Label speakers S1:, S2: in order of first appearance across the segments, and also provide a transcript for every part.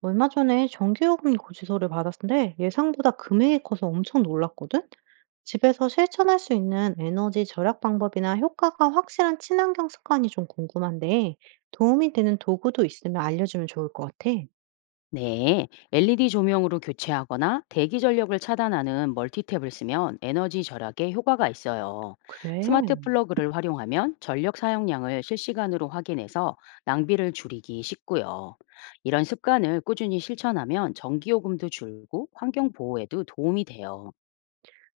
S1: 얼마 전에 정기요금 고지서를 받았는데 예상보다 금액이 커서 엄청 놀랐거든? 집에서 실천할 수 있는 에너지 절약 방법이나 효과가 확실한 친환경 습관이 좀 궁금한데 도움이 되는 도구도 있으면 알려주면 좋을 것 같아.
S2: 네, LED 조명으로 교체하거나 대기 전력을 차단하는 멀티탭을 쓰면 에너지 절약에 효과가 있어요.
S1: 그래.
S2: 스마트 플러그를 활용하면 전력 사용량을 실시간으로 확인해서 낭비를 줄이기 쉽고요. 이런 습관을 꾸준히 실천하면 전기요금도 줄고 환경 보호에도 도움이 돼요.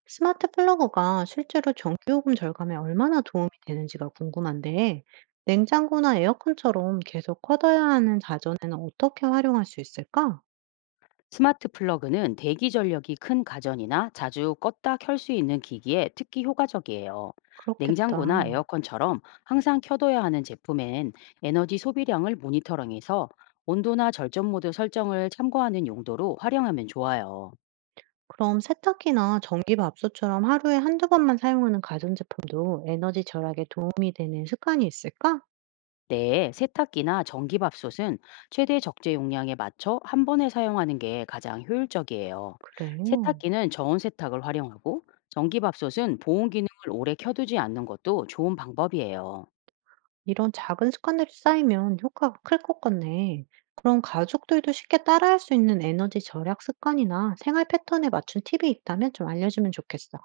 S1: 스마트 플러그가 실제로 전기요금 절감에 얼마나 도움이 되는지가 궁금한데 냉장고나 에어컨처럼 계속 커다야 하는 자전에는 어떻게 활용할 수 있을까?
S2: 스마트 플러그는 대기 전력이 큰 가전이나 자주 껐다 켤 수 있는 기기에 특히 효과적이에요.
S1: 그렇겠다.
S2: 냉장고나 에어컨처럼 항상 켜둬야 하는 제품엔 에너지 소비량을 모니터링해서 온도나 절전 모드 설정을 참고하는 용도로 활용하면 좋아요.
S1: 그럼 세탁기나 전기밥솥처럼 하루에 한두 번만 사용하는 가전제품도 에너지 절약에 도움이 되는 습관이 있을까?
S2: 때에 세탁기나 전기밥솥은 최대 적재 용량에 맞춰 한 번에 사용하는 게 가장 효율적이에요.
S1: 그래.
S2: 세탁기는 저온 세탁을 활용하고 전기밥솥은 보온 기능을 오래 켜두지 않는 것도 좋은 방법이에요.
S1: 이런 작은 습관들이 쌓이면 효과가 클 것 같네. 그럼 가족들도 쉽게 따라할 수 있는 에너지 절약 습관이나 생활 패턴에 맞춘 팁이 있다면 좀 알려주면 좋겠어.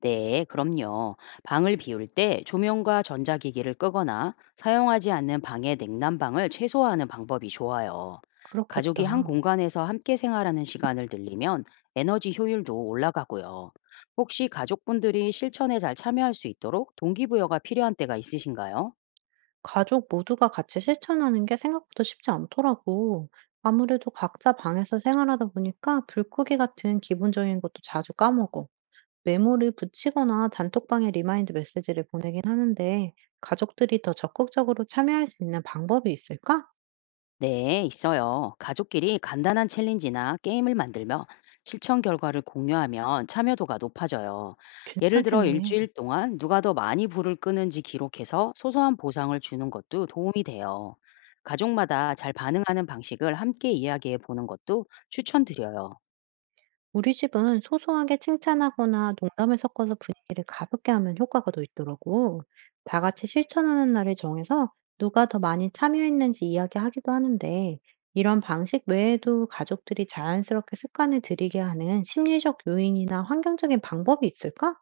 S2: 네, 그럼요. 방을 비울 때 조명과 전자기기를 끄거나 사용하지 않는 방의 냉난방을 최소화하는 방법이 좋아요. 가족이
S1: 그렇겠다.
S2: 한 공간에서 함께 생활하는 시간을 늘리면 에너지 효율도 올라가고요. 혹시 가족분들이 실천에 잘 참여할 수 있도록 동기부여가 필요한 때가 있으신가요?
S1: 가족 모두가 같이 실천하는 게 생각보다 쉽지 않더라고. 아무래도 각자 방에서 생활하다 보니까 불고기 같은 기본적인 것도 자주 까먹어. 메모를 붙이거나 단톡방에 리마인드 메시지를 보내긴 하는데 가족들이 더 적극적으로 참여할 수 있는 방법이 있을까?
S2: 네, 있어요. 가족끼리 간단한 챌린지나 게임을 만들며 실천 결과를 공유하면 참여도가 높아져요. 예를 들어
S1: 괜찮겠네.
S2: 일주일 동안 누가 더 많이 불을 끄는지 기록해서 소소한 보상을 주는 것도 도움이 돼요. 가족마다 잘 반응하는 방식을 함께 이야기해 보는 것도 추천드려요.
S1: 우리 집은 소소하게 칭찬하거나 농담을 섞어서 분위기를 가볍게 하면 효과가 더 있더라고. 다 같이 실천하는 날을 정해서 누가 더 많이 참여했는지 이야기하기도 하는데 이런 방식 외에도 가족들이 자연스럽게 습관을 들이게 하는 심리적 요인이나 환경적인 방법이 있을까?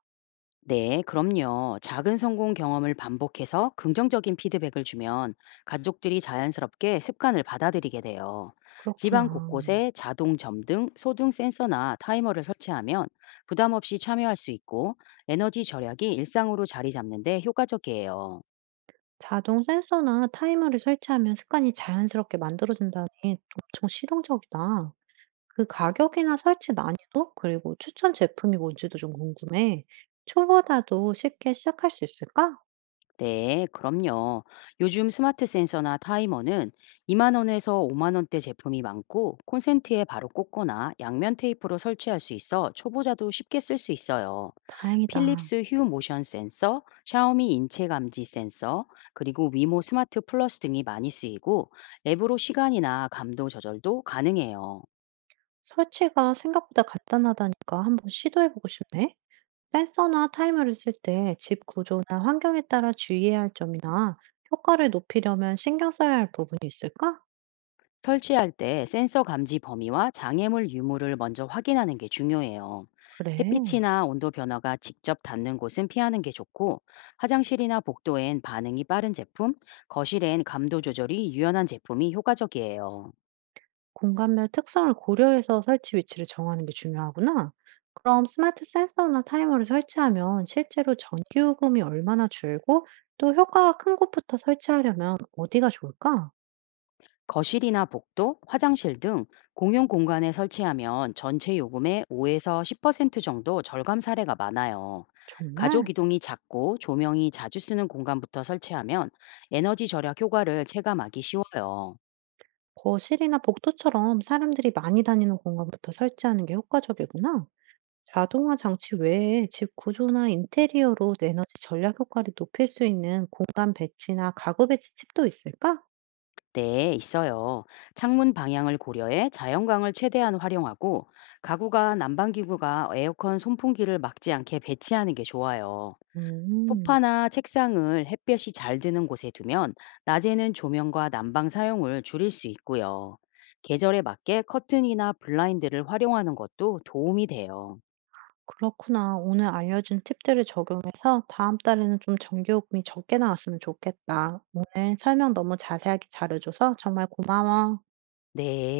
S2: 네, 그럼요. 작은 성공 경험을 반복해서 긍정적인 피드백을 주면 가족들이 자연스럽게 습관을 받아들이게 돼요. 집안
S1: 그렇구나.
S2: 곳곳에 자동 점등, 소등 센서나 타이머를 설치하면 부담 없이 참여할 수 있고 에너지 절약이 일상으로 자리 잡는데 효과적이에요.
S1: 자동 센서나 타이머를 설치하면 습관이 자연스럽게 만들어진다니 엄청 실용적이다. 그 가격이나 설치 난이도, 그리고 추천 제품이 뭔지도 좀 궁금해. 초보자도 쉽게 시작할 수 있을까?
S2: 네, 그럼요. 요즘 스마트 센서나 타이머는 2만 원에서 5만 원대 제품이 많고 콘센트에 바로 꽂거나 양면 테이프로 설치할 수 있어 초보자도 쉽게 쓸 수 있어요.
S1: 다행이다.
S2: 필립스 휴 모션 센서, 샤오미 인체 감지 센서, 그리고 위모 스마트 플러스 등이 많이 쓰이고 앱으로 시간이나 감도 조절도 가능해요.
S1: 설치가 생각보다 간단하다니까 한번 시도해보고 싶네. 센서나 타이머를 쓸 때 집 구조나 환경에 따라 주의해야 할 점이나 효과를 높이려면 신경 써야 할 부분이 있을까?
S2: 설치할 때 센서 감지 범위와 장애물 유무를 먼저 확인하는 게 중요해요.
S1: 그래.
S2: 햇빛이나 온도 변화가 직접 닿는 곳은 피하는 게 좋고, 화장실이나 복도엔 반응이 빠른 제품, 거실엔 감도 조절이 유연한 제품이 효과적이에요.
S1: 공간별 특성을 고려해서 설치 위치를 정하는 게 중요하구나. 그럼 스마트 센서나 타이머를 설치하면 실제로 전기 요금이 얼마나 줄고 또 효과가 큰 곳부터 설치하려면 어디가 좋을까?
S2: 거실이나 복도, 화장실 등 공용 공간에 설치하면 전체 요금의 5에서 10% 정도 절감 사례가 많아요. 가족
S1: 정말?
S2: 이동이 작고 조명이 자주 쓰는 공간부터 설치하면 에너지 절약 효과를 체감하기 쉬워요.
S1: 거실이나 복도처럼 사람들이 많이 다니는 공간부터 설치하는 게 효과적이구나. 자동화 장치 외에 집 구조나 인테리어로 에너지 절약 효과를 높일 수 있는 공간 배치나 가구 배치 팁도 있을까?
S2: 네, 있어요. 창문 방향을 고려해 자연광을 최대한 활용하고 가구가 난방기구가 에어컨 손풍기를 막지 않게 배치하는 게 좋아요.
S1: 음.
S2: 소파나 책상을 햇볕이 잘 드는 곳에 두면 낮에는 조명과 난방 사용을 줄일 수 있고요. 계절에 맞게 커튼이나 블라인드를 활용하는 것도 도움이 돼요.
S1: 그렇구나. 오늘 알려준 팁들을 적용해서 다음 달에는 좀 전기요금이 적게 나왔으면 좋겠다. 오늘 설명 너무 자세하게 잘해줘서 정말 고마워.
S2: 네.